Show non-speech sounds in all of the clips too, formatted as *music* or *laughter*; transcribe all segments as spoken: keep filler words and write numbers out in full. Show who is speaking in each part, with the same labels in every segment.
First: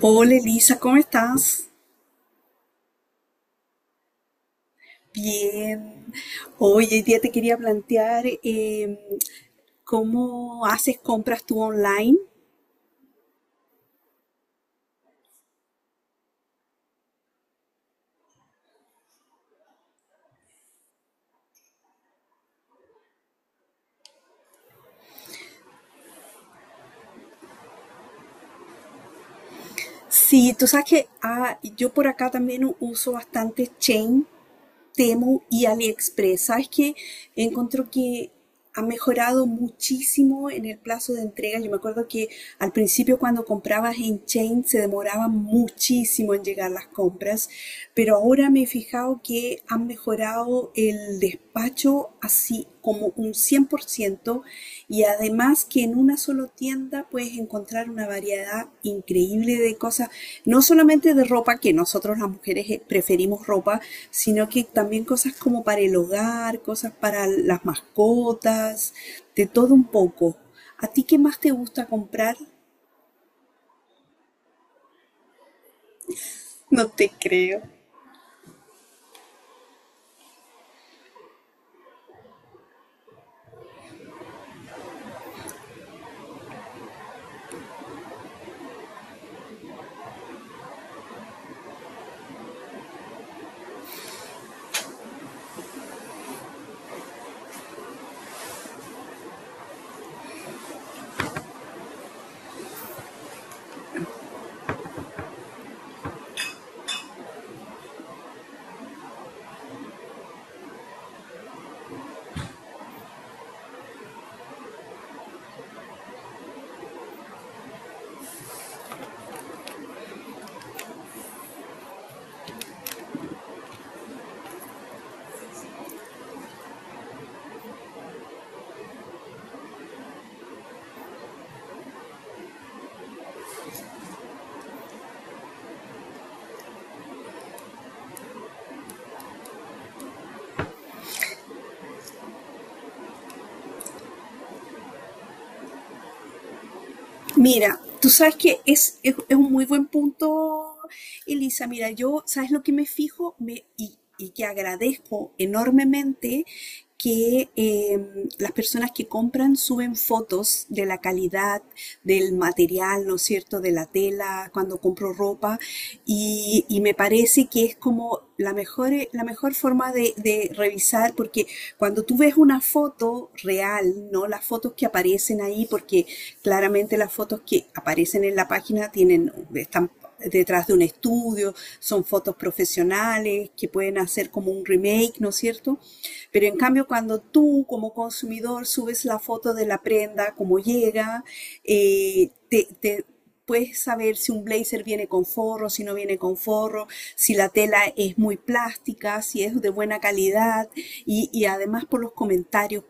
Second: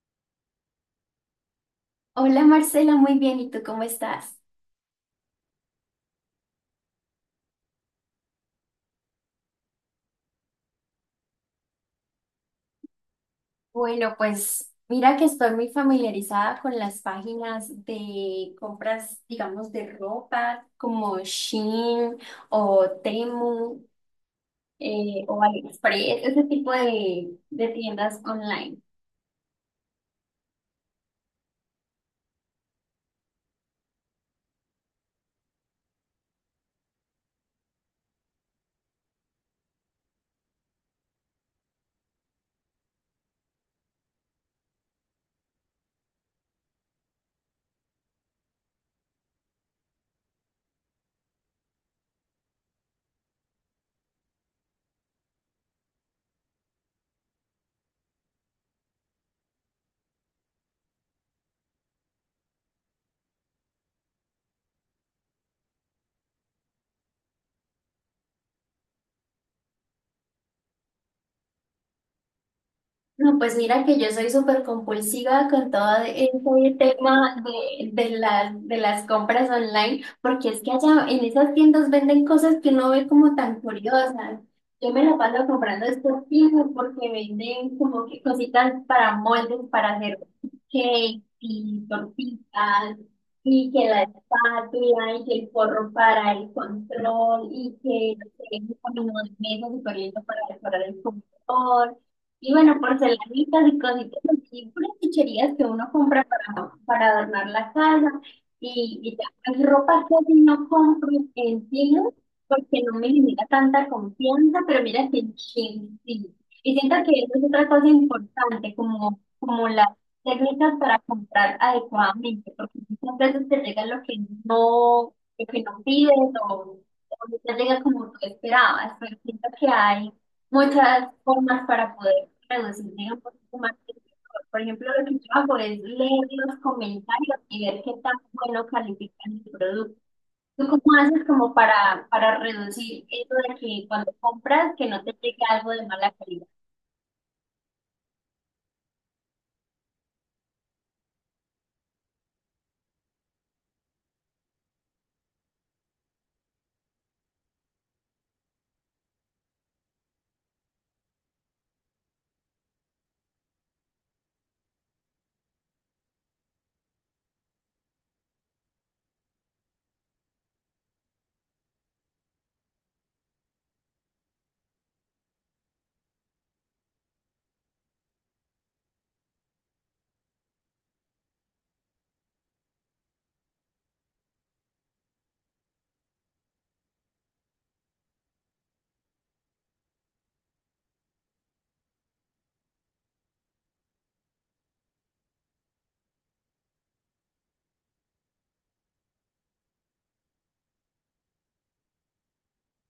Speaker 1: Hola Elisa, ¿cómo estás?
Speaker 2: Hola Marcela, muy bien. ¿Y tú cómo estás?
Speaker 1: Bien. Hoy hoy día te quería plantear eh, cómo haces compras tú online.
Speaker 2: Bueno, pues mira que estoy muy familiarizada con las páginas de compras, digamos, de ropa como Shein o Temu eh, o AliExpress, ese tipo de, de tiendas online.
Speaker 1: Sí, tú sabes que ah, yo por acá también u- uso bastante Chain Temu y AliExpress. Sabes que encuentro que ha mejorado muchísimo en el plazo de entrega. Yo me acuerdo que al principio cuando comprabas en Chain se demoraba muchísimo en llegar las compras, pero ahora me he fijado que han mejorado el despacho así como un cien por ciento y además que en una sola tienda puedes encontrar una variedad increíble de cosas, no solamente de ropa, que nosotros las mujeres eh, preferimos ropa, sino que también cosas como para el hogar, cosas para las mascotas, de todo un poco. ¿A ti qué más te gusta comprar?
Speaker 2: No, pues mira que yo soy súper compulsiva con todo este
Speaker 1: No te
Speaker 2: tema
Speaker 1: creo.
Speaker 2: de, de las, de las compras online, porque es que allá en esas tiendas venden cosas que uno ve como tan curiosas. Yo me la paso comprando estos tiendas porque venden como que cositas para moldes, para hacer cake y tortitas, y que la espátula, y que el forro para el control, y que no sé, un camino de mesa súper lindo para decorar el computador. Y bueno, porcelanitas y cositas así, puras chucherías que uno compra para, para adornar la casa. Y, y ya, pues, ropa casi no compro en sí, porque no me genera tanta confianza, pero mira que en Shein sí. Y siento que eso es otra cosa importante, como, como las técnicas para comprar adecuadamente, porque muchas veces te llega lo que no, lo que no pides o, o no te llega como tú esperabas, pero siento que hay muchas formas para poder reducir digamos, un poquito más el error. Por ejemplo, lo que yo hago es leer los comentarios y ver qué tan bueno califican el producto. ¿Tú cómo haces como para, para reducir eso de que cuando compras que no te llegue algo de mala calidad?
Speaker 1: Mira, tú sabes que es, es, es un muy buen punto, Elisa. Mira, yo, ¿sabes lo que me fijo? Me, y, y que agradezco enormemente que eh, las personas que compran suben fotos de la calidad del material, ¿no es cierto?, de la tela, cuando compro ropa, y, y me parece que es como la mejor, la mejor forma de, de revisar, porque cuando tú ves una foto real, ¿no? Las fotos que aparecen ahí, porque claramente las fotos que aparecen en la página tienen, están detrás de un estudio, son fotos profesionales que pueden hacer como un remake, ¿no es cierto? Pero en cambio, cuando tú como consumidor subes la foto de la prenda, cómo llega, eh, te, te puedes saber si un blazer viene con forro, si no viene con forro, si la tela es muy plástica, si es de buena calidad y, y además por los comentarios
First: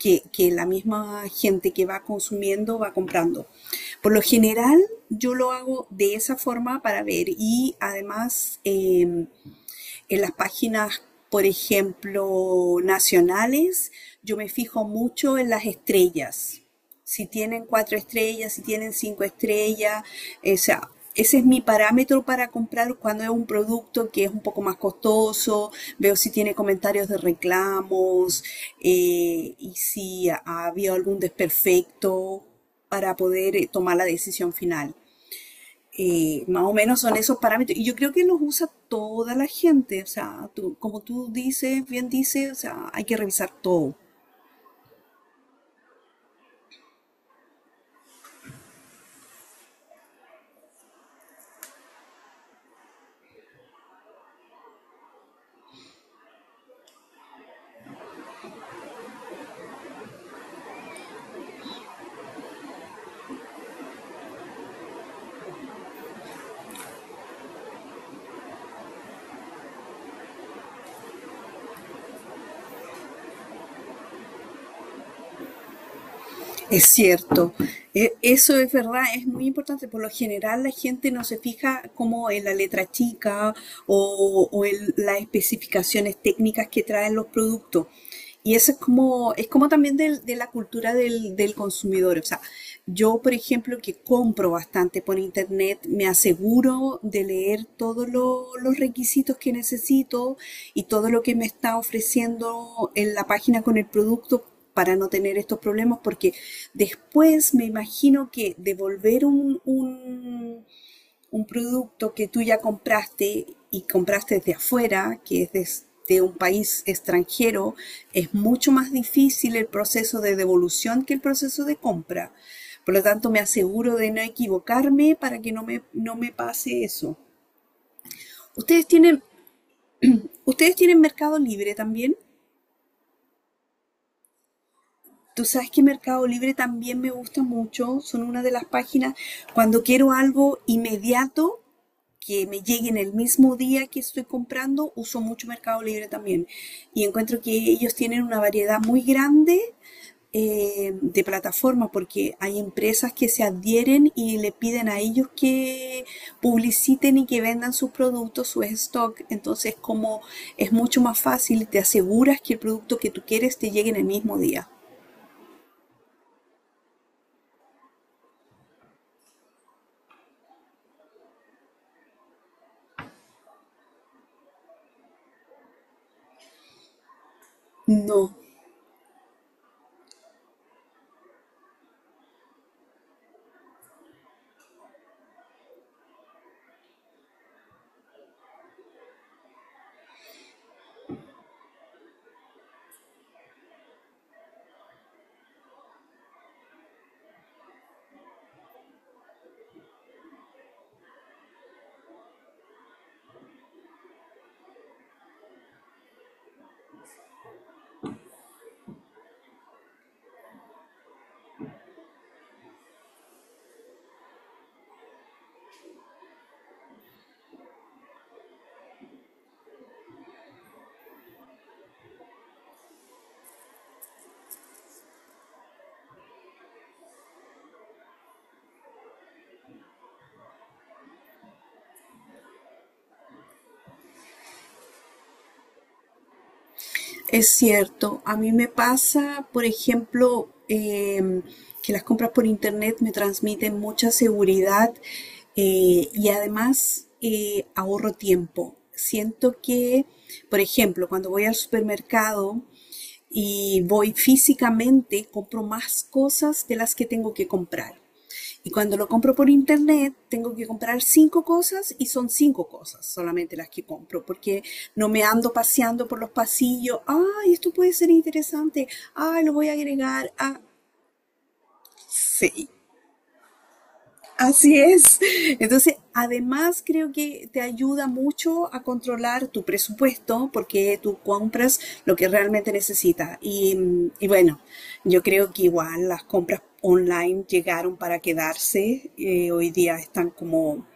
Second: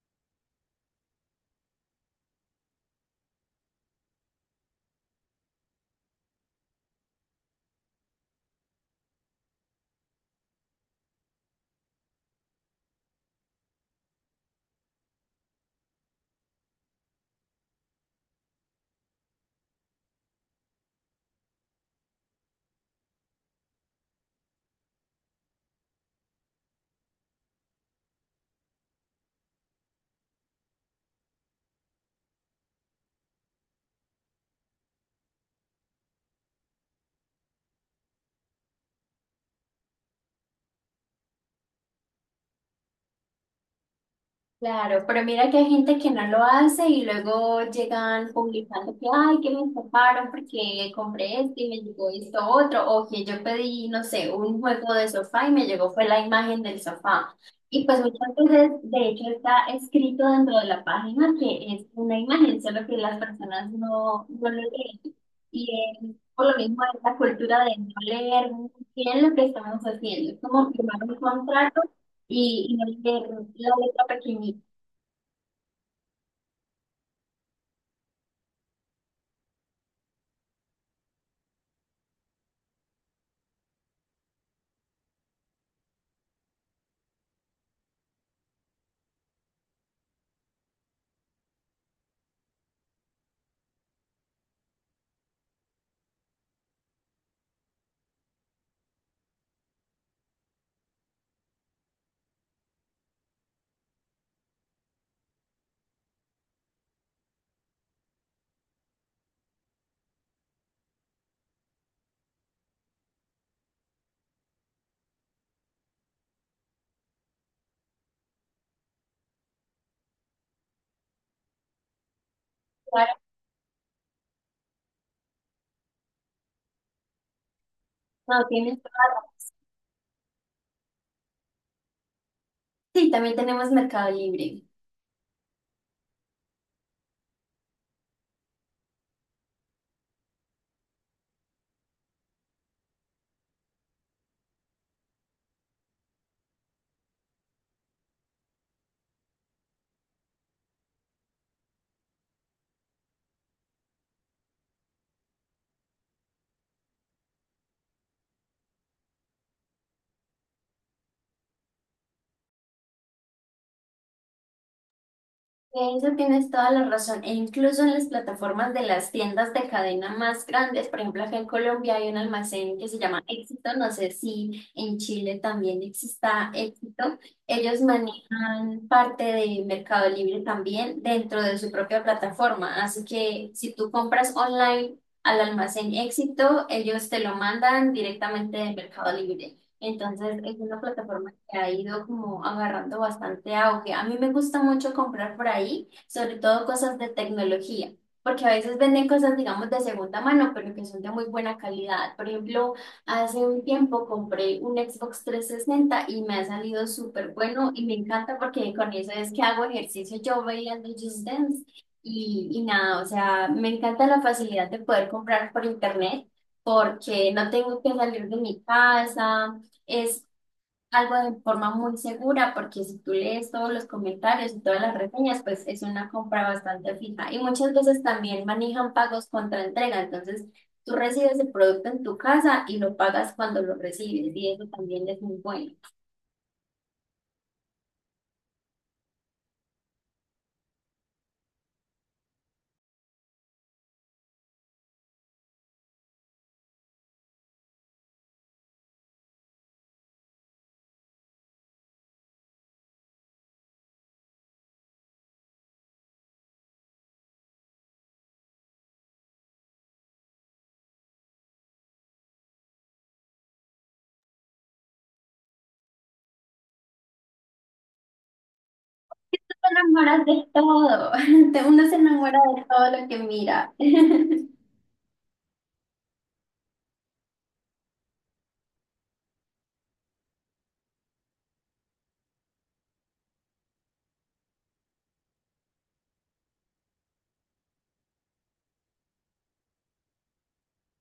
Speaker 1: que, que la misma gente que va consumiendo va comprando. Por lo general, yo lo hago de esa forma para ver y además eh, en las páginas, por ejemplo, nacionales, yo me fijo mucho en las estrellas. Si tienen cuatro estrellas, si tienen cinco estrellas, o sea, ese es mi parámetro para comprar cuando es un producto que es un poco más costoso, veo si tiene comentarios de reclamos eh, y si ha habido algún desperfecto para poder eh, tomar la decisión final. Eh, más o menos son esos parámetros. Y yo creo que los usa toda la gente. O sea, tú- como tú dices, bien dices, o sea, hay que revisar todo.
Speaker 2: Claro, pero mira que hay gente que no lo hace y luego llegan publicando que, ay, que me estafaron porque compré esto y me llegó esto otro, o que yo pedí, no sé, un juego de sofá y me llegó fue la imagen del sofá. Y pues muchas veces, de hecho, está escrito dentro de la página que es una imagen, solo que las personas no, no lo leen. Y es por lo mismo esta cultura de no leer muy bien lo que estamos haciendo, es como firmar un contrato y, y no leer la letra pequeñita.
Speaker 1: Es cierto, e- eso es verdad, es muy importante. Por lo general la gente no se fija como en la letra chica o, o en las especificaciones técnicas que traen los productos. Y eso es como, es como también del- de la cultura del, del consumidor. O sea, yo, por ejemplo, que compro bastante por internet, me aseguro de leer todos lo- los requisitos que necesito y todo lo que me está ofreciendo en la página con el producto para no tener estos problemas, porque después me imagino que devolver un, un, un producto que tú ya compraste y compraste desde afuera, que es des- de, un país extranjero, es mucho más difícil el proceso de devolución que el proceso de compra. Por lo
Speaker 2: Claro,
Speaker 1: tanto, me aseguro de no equivocarme para que no me, no me pase eso.
Speaker 2: no, tienes
Speaker 1: ¿Ustedes
Speaker 2: toda la
Speaker 1: tienen,
Speaker 2: razón.
Speaker 1: ¿ustedes tienen Mercado Libre también?
Speaker 2: Sí, también tenemos Mercado Libre.
Speaker 1: Tú sabes que Mercado Libre también me gusta mucho, son una de las páginas cuando quiero algo inmediato que me llegue en el mismo día que estoy comprando, uso mucho Mercado Libre también. Y encuentro que ellos tienen una variedad muy grande eh, de plataformas porque hay empresas que se adhieren y le piden a ellos que publiciten y que vendan sus productos, su stock. Entonces, como es mucho más fácil, te aseguras que el producto que tú quieres te llegue en el mismo día.
Speaker 2: En eso tienes toda la razón. E incluso en las plataformas de las tiendas de cadena más grandes, por ejemplo, acá en Colombia hay un almacén que se llama Éxito. No sé si en Chile también exista Éxito. Ellos
Speaker 1: No,
Speaker 2: manejan parte de Mercado Libre también dentro de su propia plataforma. Así que si tú compras online al almacén Éxito, ellos te lo mandan directamente de Mercado Libre. Entonces es una plataforma que ha ido como agarrando bastante auge. A mí me gusta mucho comprar por ahí, sobre todo cosas de tecnología, porque a veces venden cosas, digamos, de segunda mano, pero que son de muy buena calidad. Por ejemplo, hace un tiempo compré un Xbox trescientos sesenta y me ha salido súper bueno y me encanta porque con eso es que hago ejercicio yo bailando Just Dance. Y, y nada, o sea, me encanta la facilidad de poder comprar por internet porque no tengo que salir de mi casa, es algo de forma muy segura porque si tú lees todos los comentarios y todas las reseñas, pues es una compra bastante fija. Y muchas veces también manejan pagos contra entrega, entonces tú recibes el producto en tu casa y lo pagas cuando lo recibes y eso también es muy bueno.
Speaker 1: es cierto. A mí me pasa, por ejemplo, em, que las compras por internet me transmiten mucha seguridad eh, y además eh, ahorro tiempo. Siento que, por ejemplo, cuando voy al supermercado y voy físicamente, compro más cosas de las que tengo que comprar. Y cuando lo compro por internet, tengo que comprar cinco cosas y son cinco cosas solamente las que compro, porque no me ando paseando por los pasillos. Ay, esto puede ser interesante. Ay, lo
Speaker 2: Te
Speaker 1: voy a
Speaker 2: enamoras
Speaker 1: agregar.
Speaker 2: de
Speaker 1: Ah,
Speaker 2: todo. *laughs* Te- Uno se enamora de
Speaker 1: sí.
Speaker 2: todo lo que mira. *laughs*
Speaker 1: Así es. Entonces, además creo que te ayuda mucho a controlar tu presupuesto porque tú compras lo que realmente necesitas. Y, y bueno, yo creo que igual las compras online llegaron para quedarse. Eh, hoy día están como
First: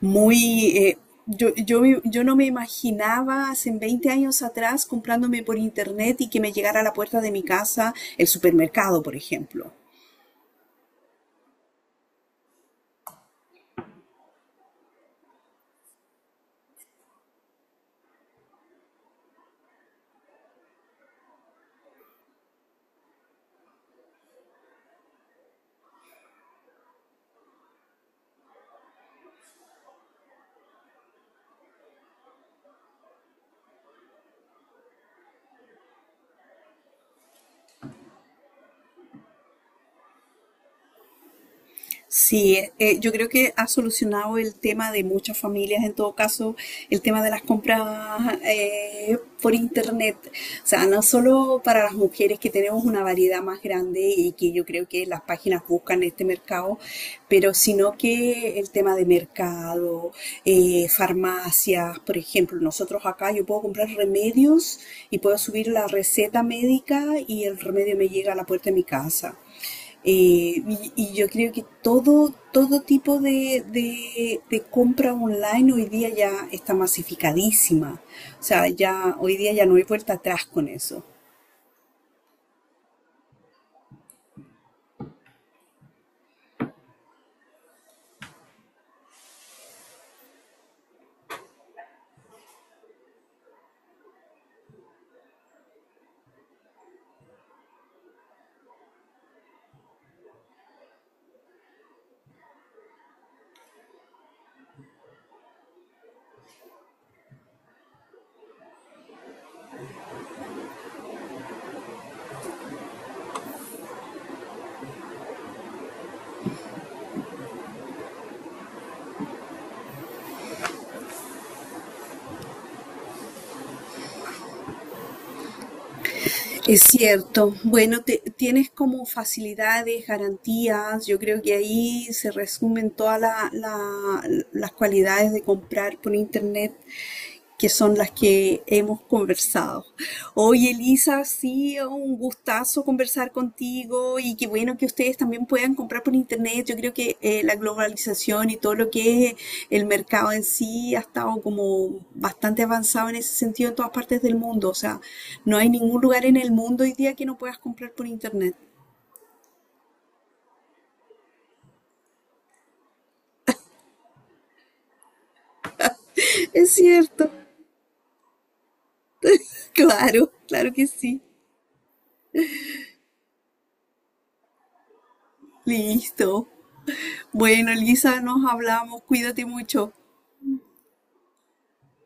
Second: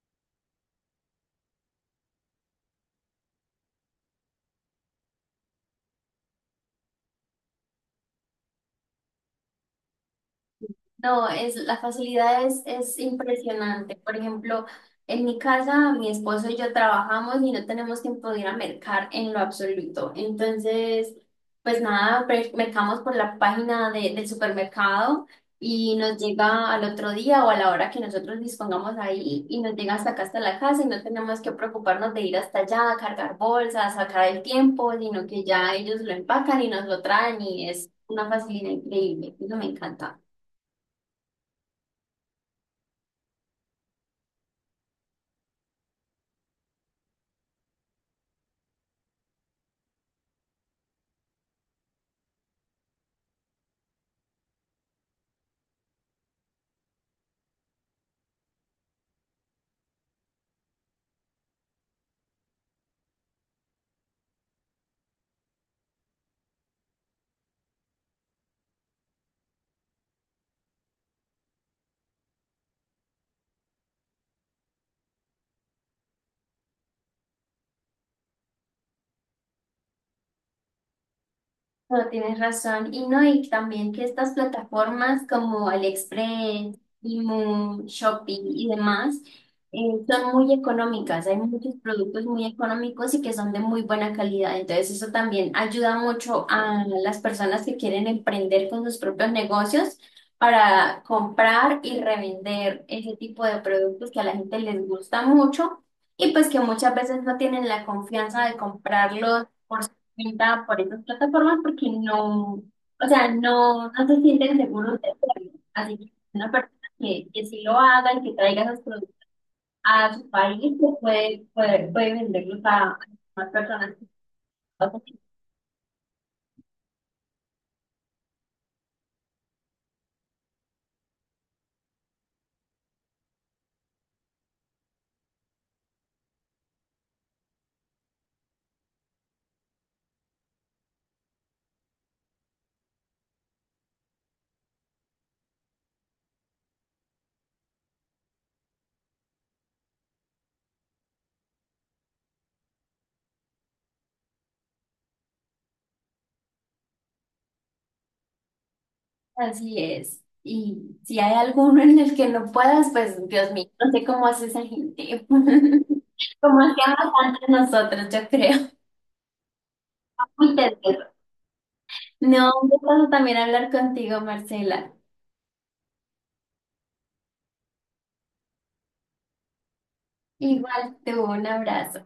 Speaker 1: muy... eh, yo, yo, me- yo no me imaginaba hace veinte años atrás comprándome por internet y que me llegara a la puerta de mi casa el supermercado, por ejemplo.
Speaker 2: No, es, la facilidad es, es impresionante. Por ejemplo, en mi casa, mi esposo y yo trabajamos y no tenemos tiempo de ir a mercar en lo absoluto. Entonces, pues nada, pre- mercamos por la página de- del supermercado y nos llega al otro día o a la hora que nosotros dispongamos ahí y nos llega hasta acá, hasta la casa y no tenemos que preocuparnos de ir hasta allá, cargar bolsas, sacar el tiempo, sino que ya ellos lo empacan y nos lo traen y es una facilidad increíble. Eso me encanta.
Speaker 1: Sí, eh, yo creo que ha solucionado el tema de muchas familias, en todo caso, el tema de las compras eh, por internet. O sea, no solo para las mujeres que tenemos una variedad más grande y que yo creo que las páginas buscan este mercado, pero sino que el tema de mercado, eh, farmacias, por ejemplo, nosotros acá yo puedo comprar remedios y puedo subir la receta médica y el remedio me llega a la puerta de mi casa. Eh, y, y yo creo que todo, todo tipo de, de- de compra online hoy día ya está masificadísima. O sea, ya hoy día ya no hay vuelta atrás con eso.
Speaker 2: No, tienes razón. Y no, y también que estas plataformas como AliExpress, Temu, Shopee y demás eh, son muy económicas. Hay muchos productos muy económicos y que son de muy buena calidad. Entonces eso también ayuda mucho a las personas que quieren emprender con sus propios negocios para comprar y revender ese tipo de productos que a la gente les gusta mucho y pues que muchas veces no tienen la confianza de comprarlos venta por esas plataformas porque no, o sea, no, no se sienten seguros de hacerlo. Así que una persona que, que sí lo haga y que traiga esos productos a su país, pues puede, puede, puede venderlos a, a más personas.
Speaker 1: Es cierto. Bueno, te- tienes como facilidades, garantías. Yo creo que ahí se resumen todas la- la- las cualidades de comprar por internet. Que son las que hemos conversado. Oye, Elisa, sí, un gustazo conversar contigo y qué bueno que ustedes también puedan comprar por internet. Yo creo que eh, la globalización y todo lo que es el mercado en sí ha estado como bastante avanzado en ese sentido en todas partes del mundo. O sea, no hay ningún lugar en el mundo hoy día que no puedas comprar por internet.
Speaker 2: Así es. Y si hay alguno en el que no puedas, pues Dios mío, no sé cómo hace esa gente. *laughs* Como
Speaker 1: Es
Speaker 2: hacíamos
Speaker 1: cierto,
Speaker 2: antes nosotros, yo creo.
Speaker 1: claro,
Speaker 2: Muy
Speaker 1: claro que
Speaker 2: tedioso.
Speaker 1: sí.
Speaker 2: No, un gusto también hablar contigo, Marcela.
Speaker 1: Listo. Bueno, Elisa, nos hablamos. Cuídate mucho.
Speaker 2: Igual tú, un abrazo.